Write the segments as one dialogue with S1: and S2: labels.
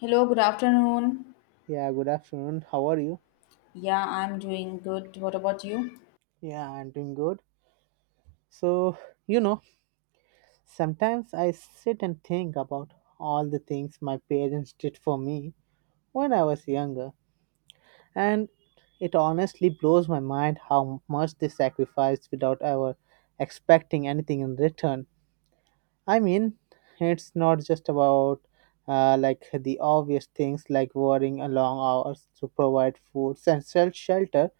S1: Hello, good afternoon.
S2: Yeah, good afternoon. How are you?
S1: Yeah, I'm doing good. What about you?
S2: Yeah, I'm doing good. So, you know, Sometimes I sit and think about all the things my parents did for me when I was younger, and it honestly blows my mind how much they sacrificed without ever expecting anything in return. I mean, it's not just about like the obvious things like worrying a long hours to provide food and sell shelter,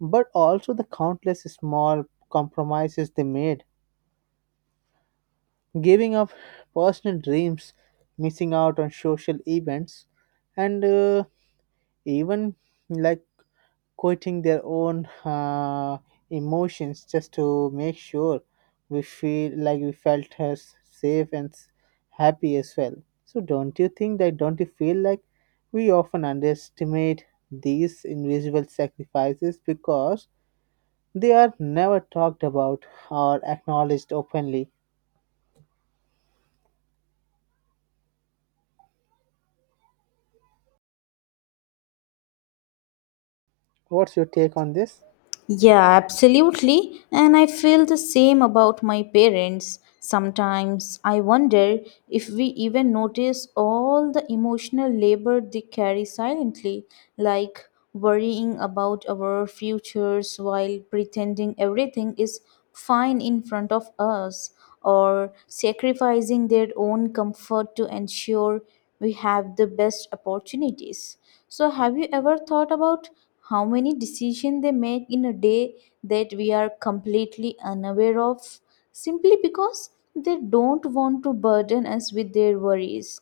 S2: but also the countless small compromises they made, giving up personal dreams, missing out on social events, and even like quoting their own emotions just to make sure we feel like we felt as safe and happy as well. So don't you feel like we often underestimate these invisible sacrifices because they are never talked about or acknowledged openly? What's your take on this?
S1: Yeah, absolutely. And I feel the same about my parents. Sometimes I wonder if we even notice all the emotional labor they carry silently, like worrying about our futures while pretending everything is fine in front of us, or sacrificing their own comfort to ensure we have the best opportunities. So, have you ever thought about how many decisions they make in a day that we are completely unaware of simply because they don't want to burden us with their worries?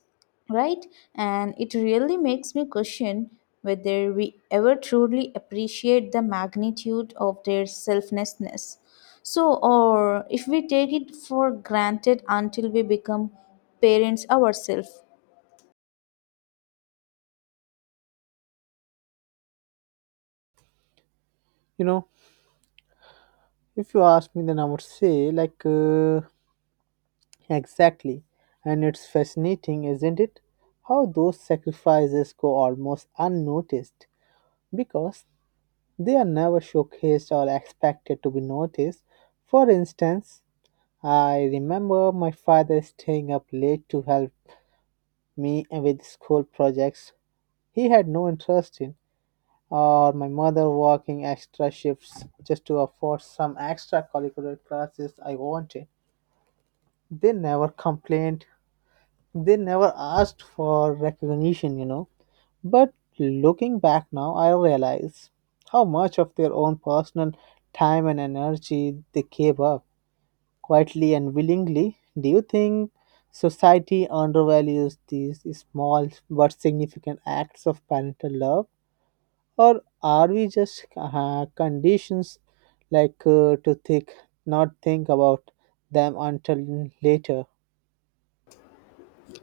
S1: Right? And it really makes me question whether we ever truly appreciate the magnitude of their selflessness. So, or if we take it for granted until we become parents ourselves.
S2: You know, if you ask me, then I would say exactly. And it's fascinating, isn't it, how those sacrifices go almost unnoticed because they are never showcased or expected to be noticed? For instance, I remember my father staying up late to help me with school projects he had no interest in, or my mother working extra shifts just to afford some extra curricular classes I wanted. They never complained. They never asked for recognition, you know. But looking back now, I realize how much of their own personal time and energy they gave up quietly and willingly. Do you think society undervalues these small but significant acts of parental love? Or are we just conditions to think not think about them until later?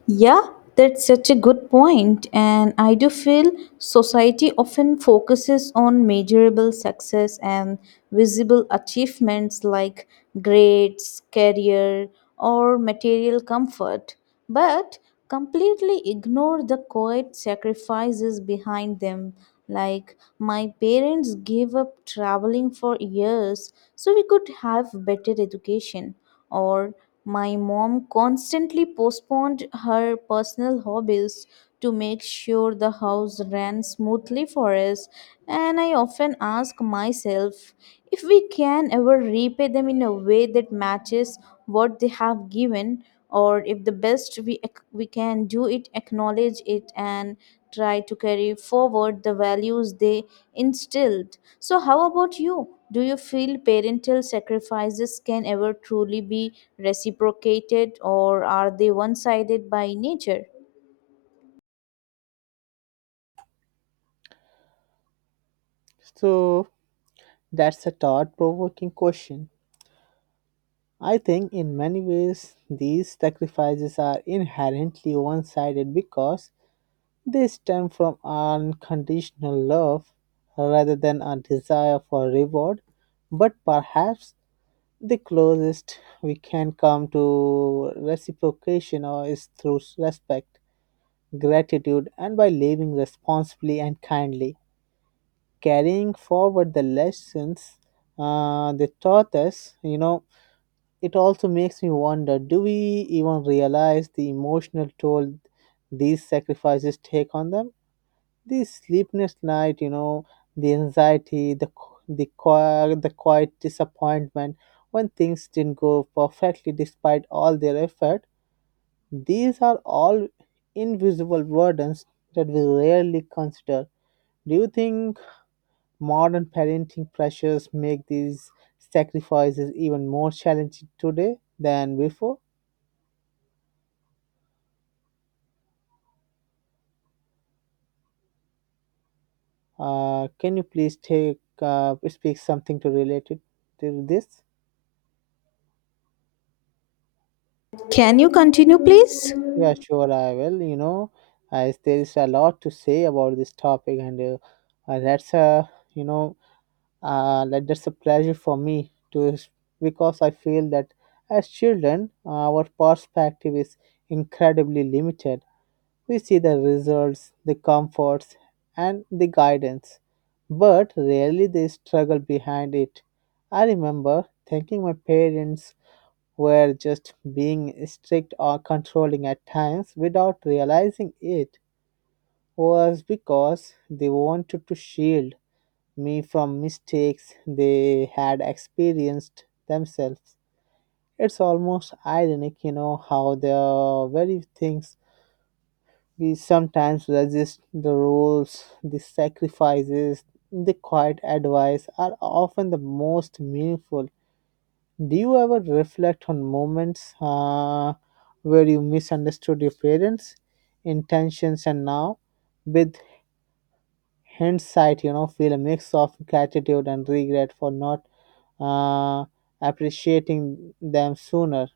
S1: Yeah, that's such a good point, and I do feel society often focuses on measurable success and visible achievements like grades, career, or material comfort, but completely ignore the quiet sacrifices behind them. Like, my parents gave up traveling for years so we could have better education, or my mom constantly postponed her personal hobbies to make sure the house ran smoothly for us, and I often ask myself if we can ever repay them in a way that matches what they have given, or if the best we can do it acknowledge it and try to carry forward the values they instilled. So, how about you? Do you feel parental sacrifices can ever truly be reciprocated, or are they one sided by nature?
S2: So That's a thought provoking question. I think in many ways these sacrifices are inherently one sided because they stem from unconditional love rather than a desire for reward. But perhaps the closest we can come to reciprocation or is through respect, gratitude, and by living responsibly and kindly, carrying forward the lessons they taught us, you know. It also makes me wonder, do we even realize the emotional toll these sacrifices take on them? The sleepless night, you know, the anxiety, the quiet disappointment when things didn't go perfectly despite all their effort. These are all invisible burdens that we rarely consider. Do you think modern parenting pressures make these sacrifices even more challenging today than before? Can you please take speak something to related to this?
S1: Can you continue, please?
S2: Yeah, sure, I will. You know, as there is a lot to say about this topic, and that's a you know that's a pleasure for me to because I feel that as children, our perspective is incredibly limited. We see the results, the comforts, and the guidance, but rarely the struggle behind it. I remember thinking my parents were just being strict or controlling at times without realizing it was because they wanted to shield me from mistakes they had experienced themselves. It's almost ironic, you know, how the very things we sometimes resist, the rules, the sacrifices, the quiet advice, are often the most meaningful. Do you ever reflect on moments where you misunderstood your parents' intentions and now, with hindsight, you know, feel a mix of gratitude and regret for not uh, appreciating them sooner?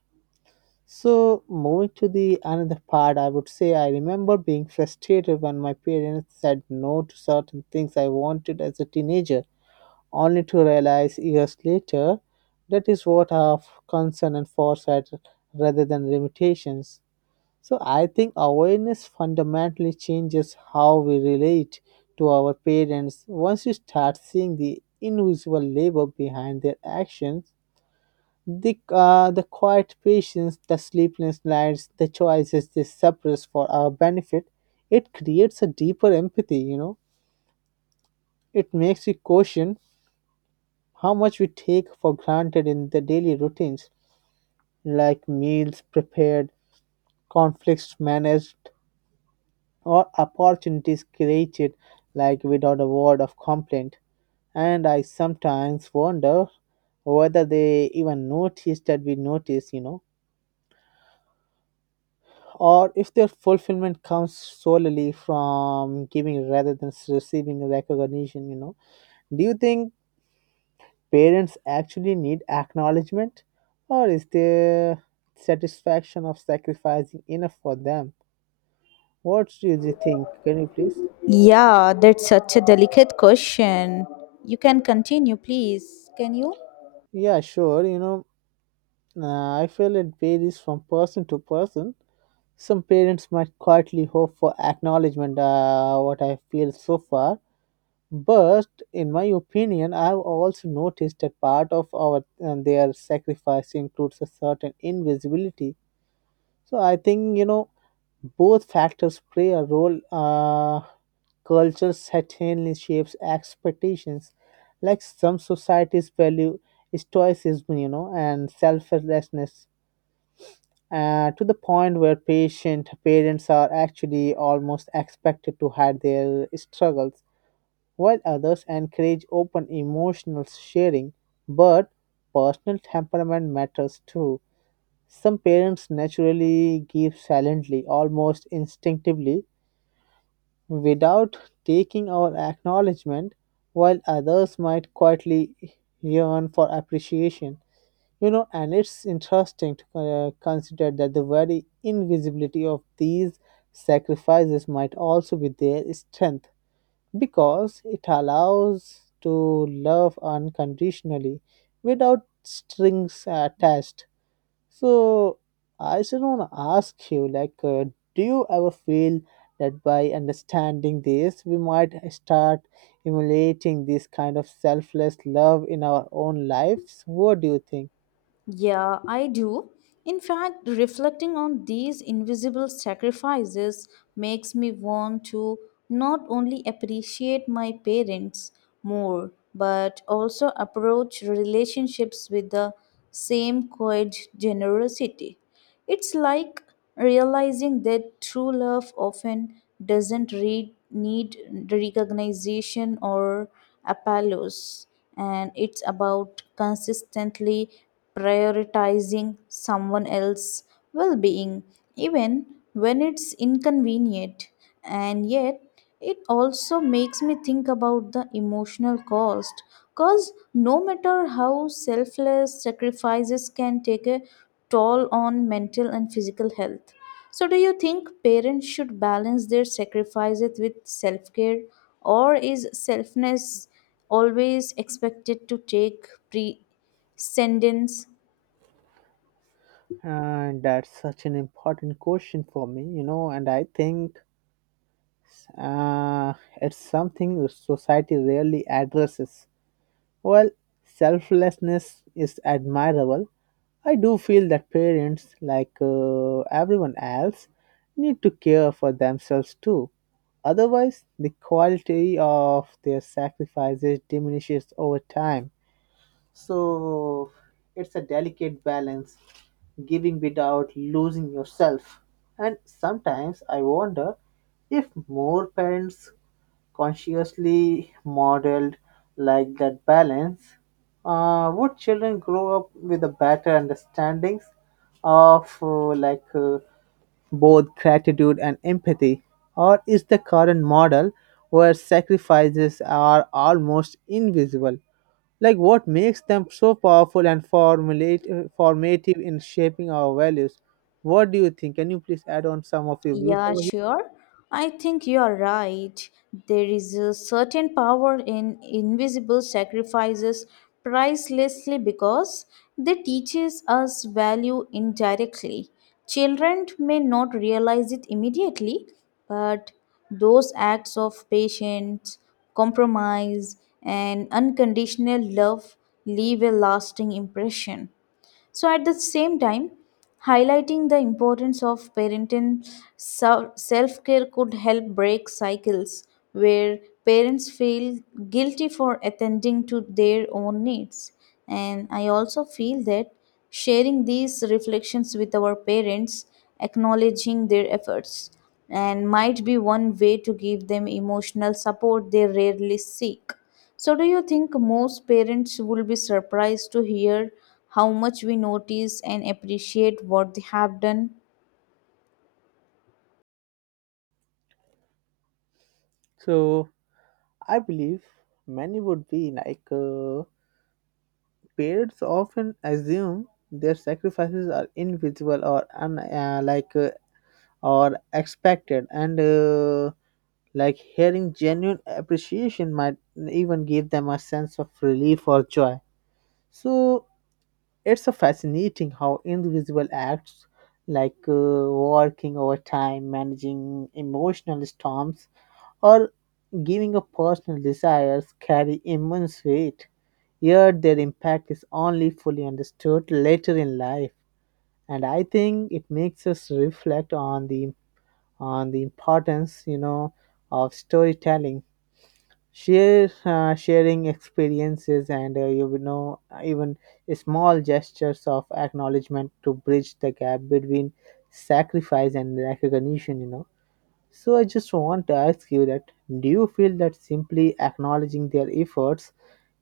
S2: So, moving to the another part, I would say I remember being frustrated when my parents said no to certain things I wanted as a teenager, only to realize years later that is what of concern and foresight rather than limitations. So, I think awareness fundamentally changes how we relate to our parents. Once you start seeing the invisible labor behind their actions, the quiet patience, the sleepless nights, the choices they suppress for our benefit, it creates a deeper empathy, you know. It makes you question how much we take for granted in the daily routines, like meals prepared, conflicts managed, or opportunities created, like without a word of complaint. And I sometimes wonder whether they even notice that we notice, you know, or if their fulfillment comes solely from giving rather than receiving recognition. You know, do you think parents actually need acknowledgement, or is there satisfaction of sacrificing enough for them? What do you think? Can you please?
S1: Yeah, that's such a delicate question. You can continue, please. Can you?
S2: Yeah, sure, you know, I feel it varies from person to person. Some parents might quietly hope for acknowledgement, what I feel so far. But in my opinion, I've also noticed that part of our and their sacrifice includes a certain invisibility. So I think, you know, both factors play a role. Culture certainly shapes expectations. Like some societies value stoicism, you know, and selflessness to the point where patient parents are actually almost expected to hide their struggles while others encourage open emotional sharing, but personal temperament matters too. Some parents naturally give silently, almost instinctively, without taking our acknowledgement, while others might quietly yearn for appreciation. You know, and it's interesting to consider that the very invisibility of these sacrifices might also be their strength because it allows to love unconditionally without strings attached. So I just want to ask you like, do you ever feel that by understanding this we might start emulating this kind of selfless love in our own lives? What do you think?
S1: Yeah, I do. In fact, reflecting on these invisible sacrifices makes me want to not only appreciate my parents more, but also approach relationships with the same quiet generosity. It's like realizing that true love often doesn't re- need recognition or applause, and it's about consistently prioritizing someone else's well being, even when it's inconvenient. And yet, it also makes me think about the emotional cost, because no matter how selfless, sacrifices can take a toll on mental and physical health. So, do you think parents should balance their sacrifices with self-care, or is selfness always expected to take precedence?
S2: And that's such an important question for me, you know, and I think uh, it's something the society rarely addresses. While selflessness is admirable, I do feel that parents, like everyone else, need to care for themselves too. Otherwise, the quality of their sacrifices diminishes over time. So, it's a delicate balance, giving without losing yourself. And sometimes I wonder if more parents consciously modeled like that balance, would children grow up with a better understandings of both gratitude and empathy, or is the current model where sacrifices are almost invisible? Like what makes them so powerful and formative in shaping our values? What do you think? Can you please add on some of your views
S1: Yeah,
S2: over here?
S1: sure. I think you are right. There is a certain power in invisible sacrifices, pricelessly because they teaches us value indirectly. Children may not realize it immediately, but those acts of patience, compromise, and unconditional love leave a lasting impression. So, at the same time, highlighting the importance of parenting self care could help break cycles where parents feel guilty for attending to their own needs. And I also feel that sharing these reflections with our parents, acknowledging their efforts, and might be one way to give them emotional support they rarely seek. So, do you think most parents will be surprised to hear how much we notice and appreciate what they have done?
S2: So I believe many would be like, parents often assume their sacrifices are invisible or or expected, and like hearing genuine appreciation might even give them a sense of relief or joy. So it's a fascinating how invisible acts like, working overtime, managing emotional storms, or giving up personal desires carry immense weight, yet their impact is only fully understood later in life. And I think it makes us reflect on the importance, you know, of storytelling, share sharing experiences, and you would know even small gestures of acknowledgement to bridge the gap between sacrifice and recognition, you know. So I just want to ask you that, do you feel that simply acknowledging their efforts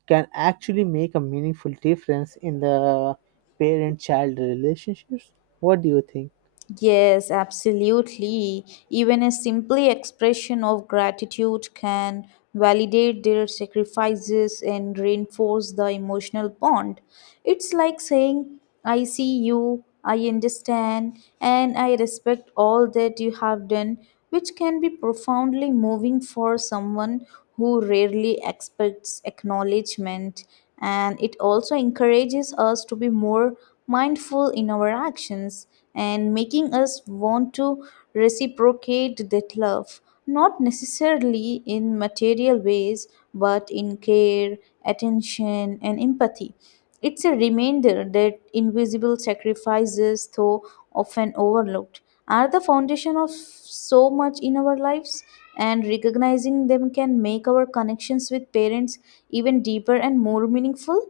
S2: can actually make a meaningful difference in the parent child relationships? What do you think?
S1: Yes, absolutely. Even a simple expression of gratitude can validate their sacrifices and reinforce the emotional bond. It's like saying, I see you, I understand, and I respect all that you have done, which can be profoundly moving for someone who rarely expects acknowledgement. And it also encourages us to be more mindful in our actions and making us want to reciprocate that love, not necessarily in material ways, but in care, attention, and empathy. It's a reminder that invisible sacrifices, though often overlooked, are the foundation of so much in our lives, and recognizing them can make our connections with parents even deeper and more meaningful.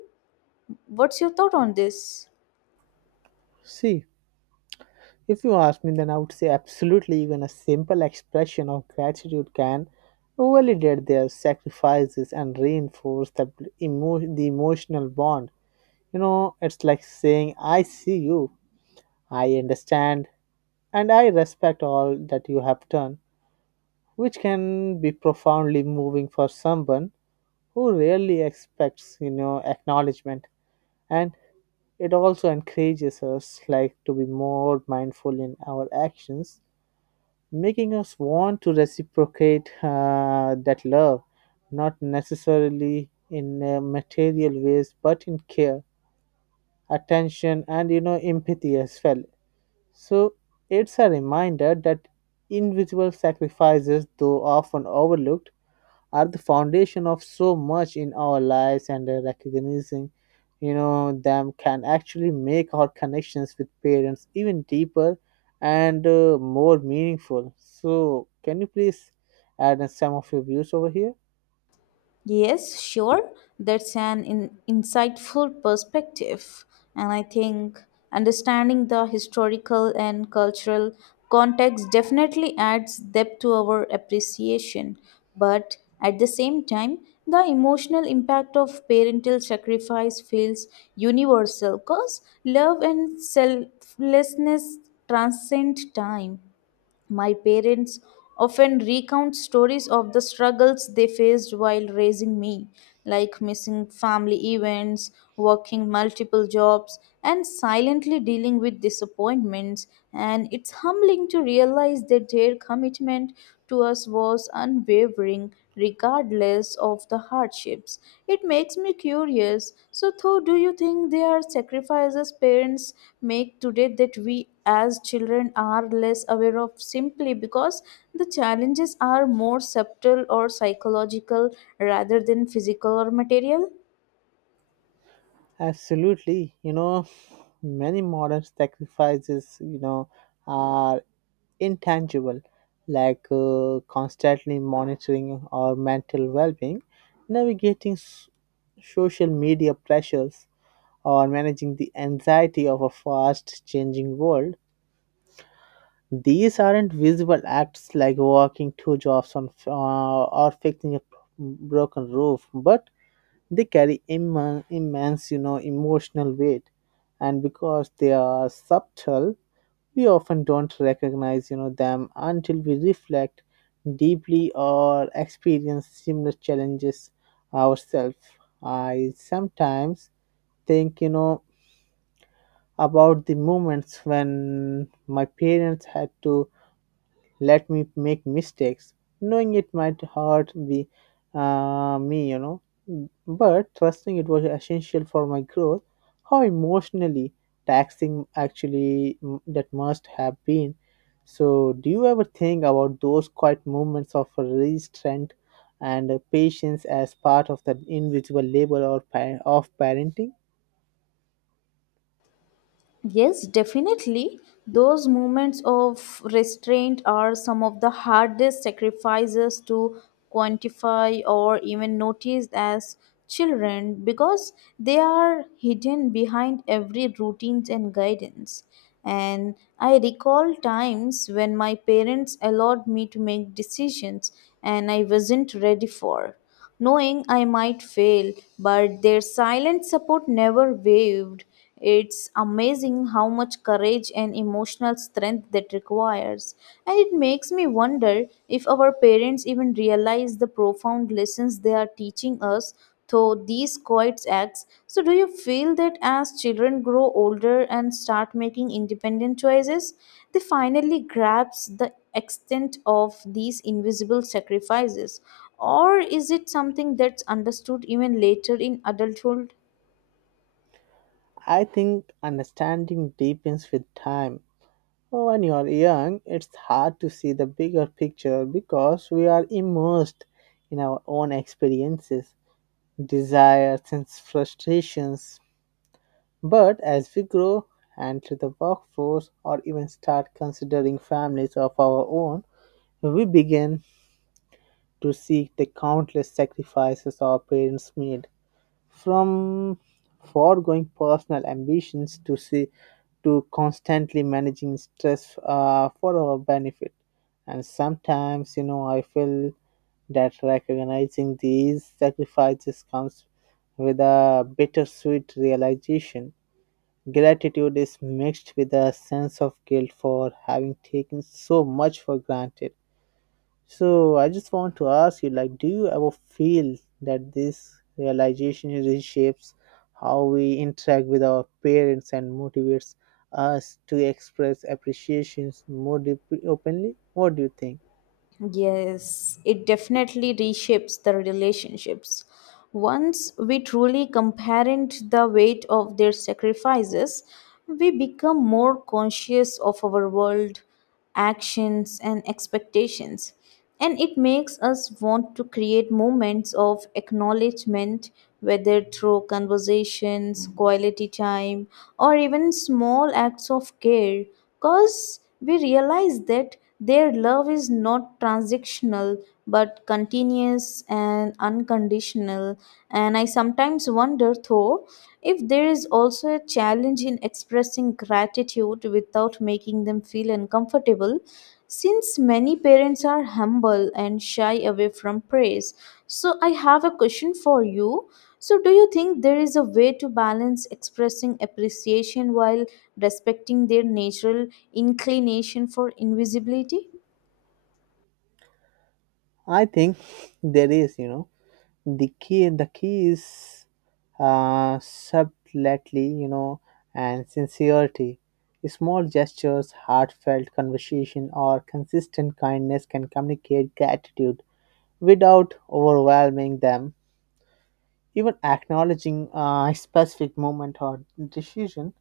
S1: What's your thought on this?
S2: See, if you ask me, then I would say absolutely, even a simple expression of gratitude can validate their sacrifices and reinforce the, the emotional bond. You know, it's like saying, I see you, I understand, and I respect all that you have done, which can be profoundly moving for someone who rarely expects, you know, acknowledgement. And it also encourages us like to be more mindful in our actions, making us want to reciprocate that love, not necessarily in material ways, but in care, attention, and, you know, empathy as well. So it's a reminder that individual sacrifices, though often overlooked, are the foundation of so much in our lives, and recognizing, you know, them can actually make our connections with parents even deeper and more meaningful. So can you please add in some of your views over here?
S1: Yes, sure. That's an insightful perspective. And I think understanding the historical and cultural context definitely adds depth to our appreciation. But at the same time, the emotional impact of parental sacrifice feels universal because love and selflessness transcend time. My parents often recount stories of the struggles they faced while raising me, like missing family events, working multiple jobs, and silently dealing with disappointments. And it's humbling to realize that their commitment to us was unwavering, regardless of the hardships. It makes me curious. So, though, do you think there are sacrifices parents make today that we as children are less aware of simply because the challenges are more subtle or psychological rather than physical or material?
S2: Absolutely, you know, many modern sacrifices, you know, are intangible, like, constantly monitoring our mental well-being, navigating social media pressures, or managing the anxiety of a fast changing world. These aren't visible acts like working two jobs on, or fixing a broken roof, but they carry immense, you know, emotional weight. And because they are subtle, we often don't recognize, you know, them until we reflect deeply or experience similar challenges ourselves. I sometimes think, you know, about the moments when my parents had to let me make mistakes, knowing it might hurt me, you know, but trusting it was essential for my growth. How emotionally taxing actually that must have been. So, do you ever think about those quiet moments of restraint and patience as part of the invisible labor or of parenting?
S1: Yes, definitely. Those moments of restraint are some of the hardest sacrifices to quantify or even notice as children because they are hidden behind every routines and guidance. And I recall times when my parents allowed me to make decisions and I wasn't ready for, knowing I might fail, but their silent support never wavered. It's amazing how much courage and emotional strength that requires. And it makes me wonder if our parents even realize the profound lessons they are teaching us through these quiet acts. So, do you feel that as children grow older and start making independent choices, they finally grasp the extent of these invisible sacrifices? Or is it something that's understood even later in adulthood?
S2: I think understanding deepens with time. When you are young, it's hard to see the bigger picture because we are immersed in our own experiences, desires, and frustrations. But as we grow and to the workforce or even start considering families of our own, we begin to see the countless sacrifices our parents made. From foregoing personal ambitions to see to constantly managing stress for our benefit. And sometimes, you know, I feel that recognizing these sacrifices comes with a bittersweet realization. Gratitude is mixed with a sense of guilt for having taken so much for granted. So I just want to ask you, like, do you ever feel that this realization reshapes how we interact with our parents and motivates us to express appreciations more deeply, openly? What do you think?
S1: Yes, it definitely reshapes the relationships. Once we truly comparent the weight of their sacrifices, we become more conscious of our world, actions, and expectations. And it makes us want to create moments of acknowledgement, whether through conversations, quality time, or even small acts of care, cause we realize that their love is not transactional but continuous and unconditional. And I sometimes wonder, though, if there is also a challenge in expressing gratitude without making them feel uncomfortable, since many parents are humble and shy away from praise. So I have a question for you. So, do you think there is a way to balance expressing appreciation while respecting their natural inclination for invisibility?
S2: I think there is, you know, the key. The key is subtlety, you know, and sincerity. Small gestures, heartfelt conversation, or consistent kindness can communicate gratitude without overwhelming them. Even acknowledging a specific moment or decision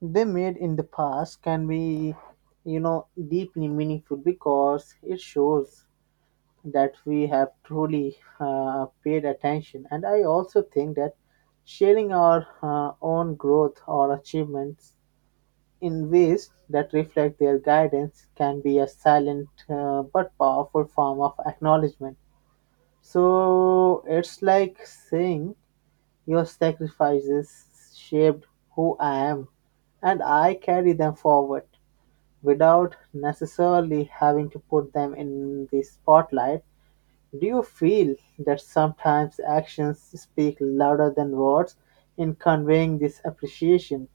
S2: they made in the past can be, you know, deeply meaningful because it shows that we have truly paid attention. And I also think that sharing our own growth or achievements in ways that reflect their guidance can be a silent but powerful form of acknowledgement. So it's like saying your sacrifices shaped who I am and I carry them forward without necessarily having to put them in the spotlight. Do you feel that sometimes actions speak louder than words in conveying this appreciation?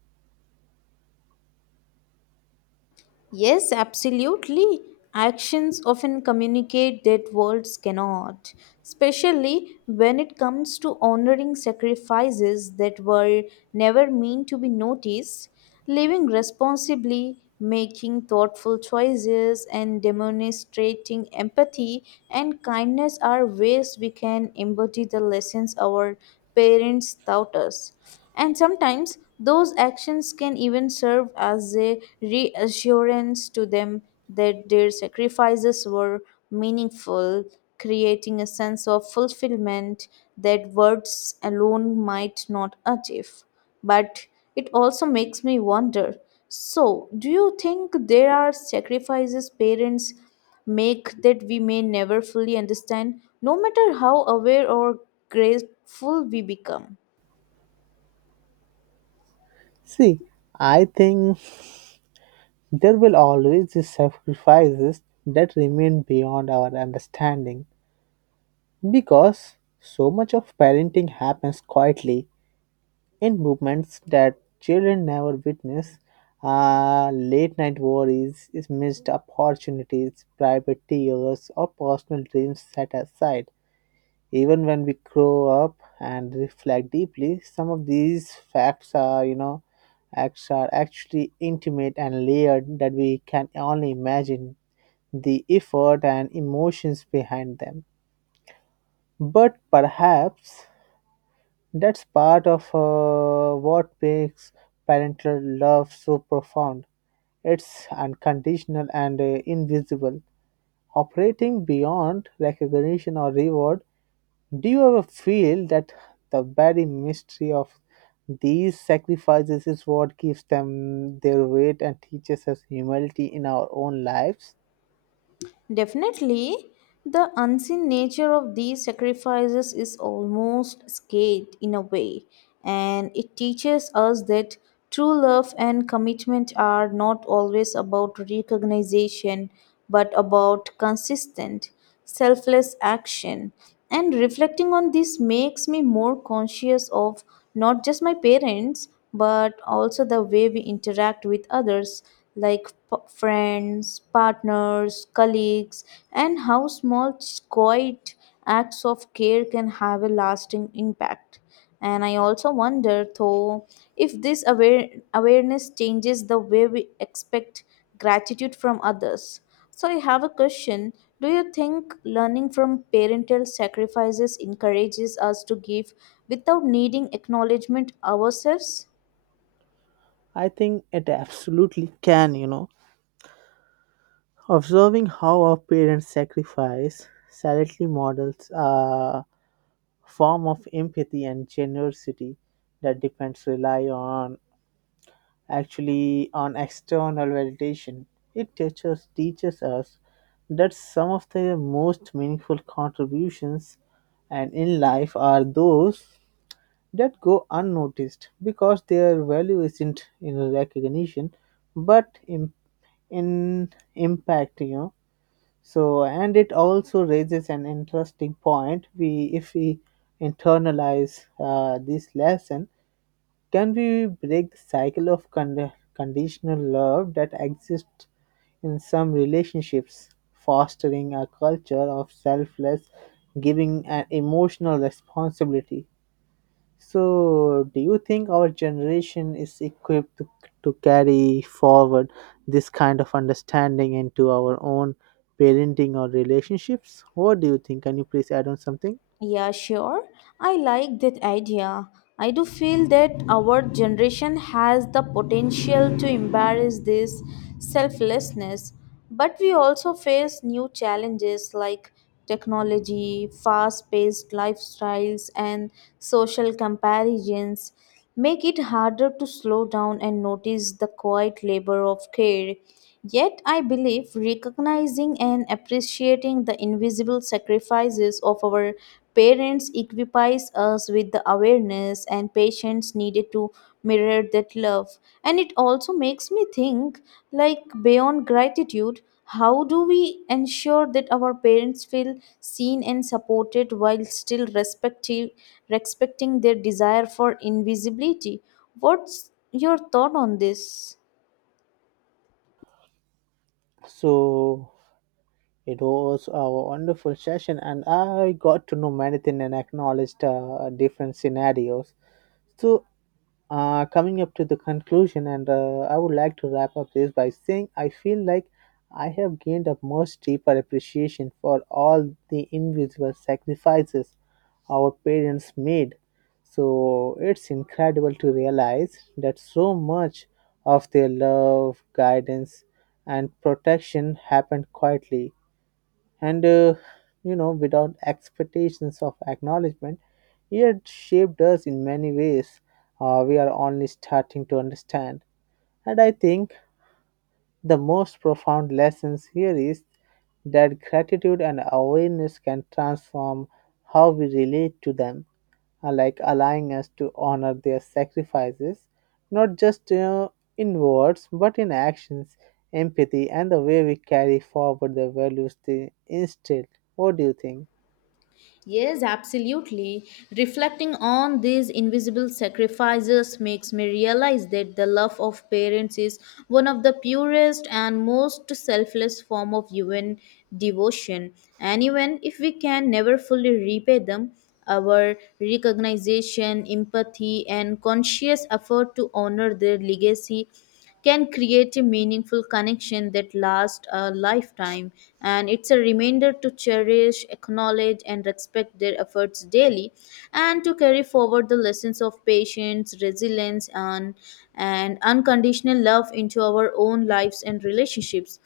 S1: Yes, absolutely. Actions often communicate that words cannot, especially when it comes to honoring sacrifices that were never meant to be noticed. Living responsibly, making thoughtful choices, and demonstrating empathy and kindness are ways we can embody the lessons our parents taught us. And sometimes those actions can even serve as a reassurance to them that their sacrifices were meaningful, creating a sense of fulfillment that words alone might not achieve. But it also makes me wonder, so, do you think there are sacrifices parents make that we may never fully understand, no matter how aware or grateful we become?
S2: See, I think there will always be sacrifices that remain beyond our understanding. Because so much of parenting happens quietly in movements that children never witness. Late night worries, is missed opportunities, private tears, or personal dreams set aside. Even when we grow up and reflect deeply, some of these facts are, you know, acts are actually intimate and layered that we can only imagine the effort and emotions behind them. But perhaps that's part of what makes parental love so profound. It's unconditional and invisible, operating beyond recognition or reward. Do you ever feel that the very mystery of these sacrifices is what gives them their weight and teaches us humility in our own lives?
S1: Definitely, the unseen nature of these sacrifices is almost sacred in a way, and it teaches us that true love and commitment are not always about recognition but about consistent selfless action. And reflecting on this makes me more conscious of not just my parents, but also the way we interact with others, like friends, partners, colleagues, and how small, quiet acts of care can have a lasting impact. And I also wonder, though, if this awareness changes the way we expect gratitude from others. So I have a question: do you think learning from parental sacrifices encourages us to give without needing acknowledgement ourselves?
S2: I think it absolutely can, you know. Observing how our parents sacrifice silently models. Form of empathy and generosity that depends rely on actually on external validation. It teaches us that some of the most meaningful contributions and in life are those that go unnoticed because their value isn't in recognition but in impact, you know. So and it also raises an interesting point, we if we internalize this lesson, can we break the cycle of conditional love that exists in some relationships, fostering a culture of selfless giving and emotional responsibility. So, do you think our generation is equipped to carry forward this kind of understanding into our own parenting or relationships? What do you think? Can you please add on something?
S1: Yeah, sure. I like that idea. I do feel that our generation has the potential to embrace this selflessness, but we also face new challenges like technology, fast paced lifestyles, and social comparisons make it harder to slow down and notice the quiet labor of care. Yet, I believe recognizing and appreciating the invisible sacrifices of our parents equips us with the awareness and patience needed to mirror that love. And it also makes me think, like, beyond gratitude, how do we ensure that our parents feel seen and supported while still respecting their desire for invisibility? What's your thought on this?
S2: So, it was a wonderful session, and I got to know many things and acknowledged different scenarios. So, coming up to the conclusion, and I would like to wrap up this by saying I feel like I have gained a much deeper appreciation for all the invisible sacrifices our parents made. So, it's incredible to realize that so much of their love, guidance, and protection happened quietly and you know, without expectations of acknowledgement. It shaped us in many ways. We are only starting to understand. And I think the most profound lessons here is that gratitude and awareness can transform how we relate to them. Like allowing us to honor their sacrifices, not just in words but in actions, empathy, and the way we carry forward the values they instilled. What do you think?
S1: Yes, absolutely. Reflecting on these invisible sacrifices makes me realize that the love of parents is one of the purest and most selfless form of human devotion. And even if we can never fully repay them, our recognition, empathy, and conscious effort to honor their legacy can create a meaningful connection that lasts a lifetime. And it's a reminder to cherish, acknowledge, and respect their efforts daily, and to carry forward the lessons of patience, resilience, and unconditional love into our own lives and relationships.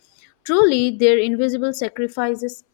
S1: Truly, their invisible sacrifices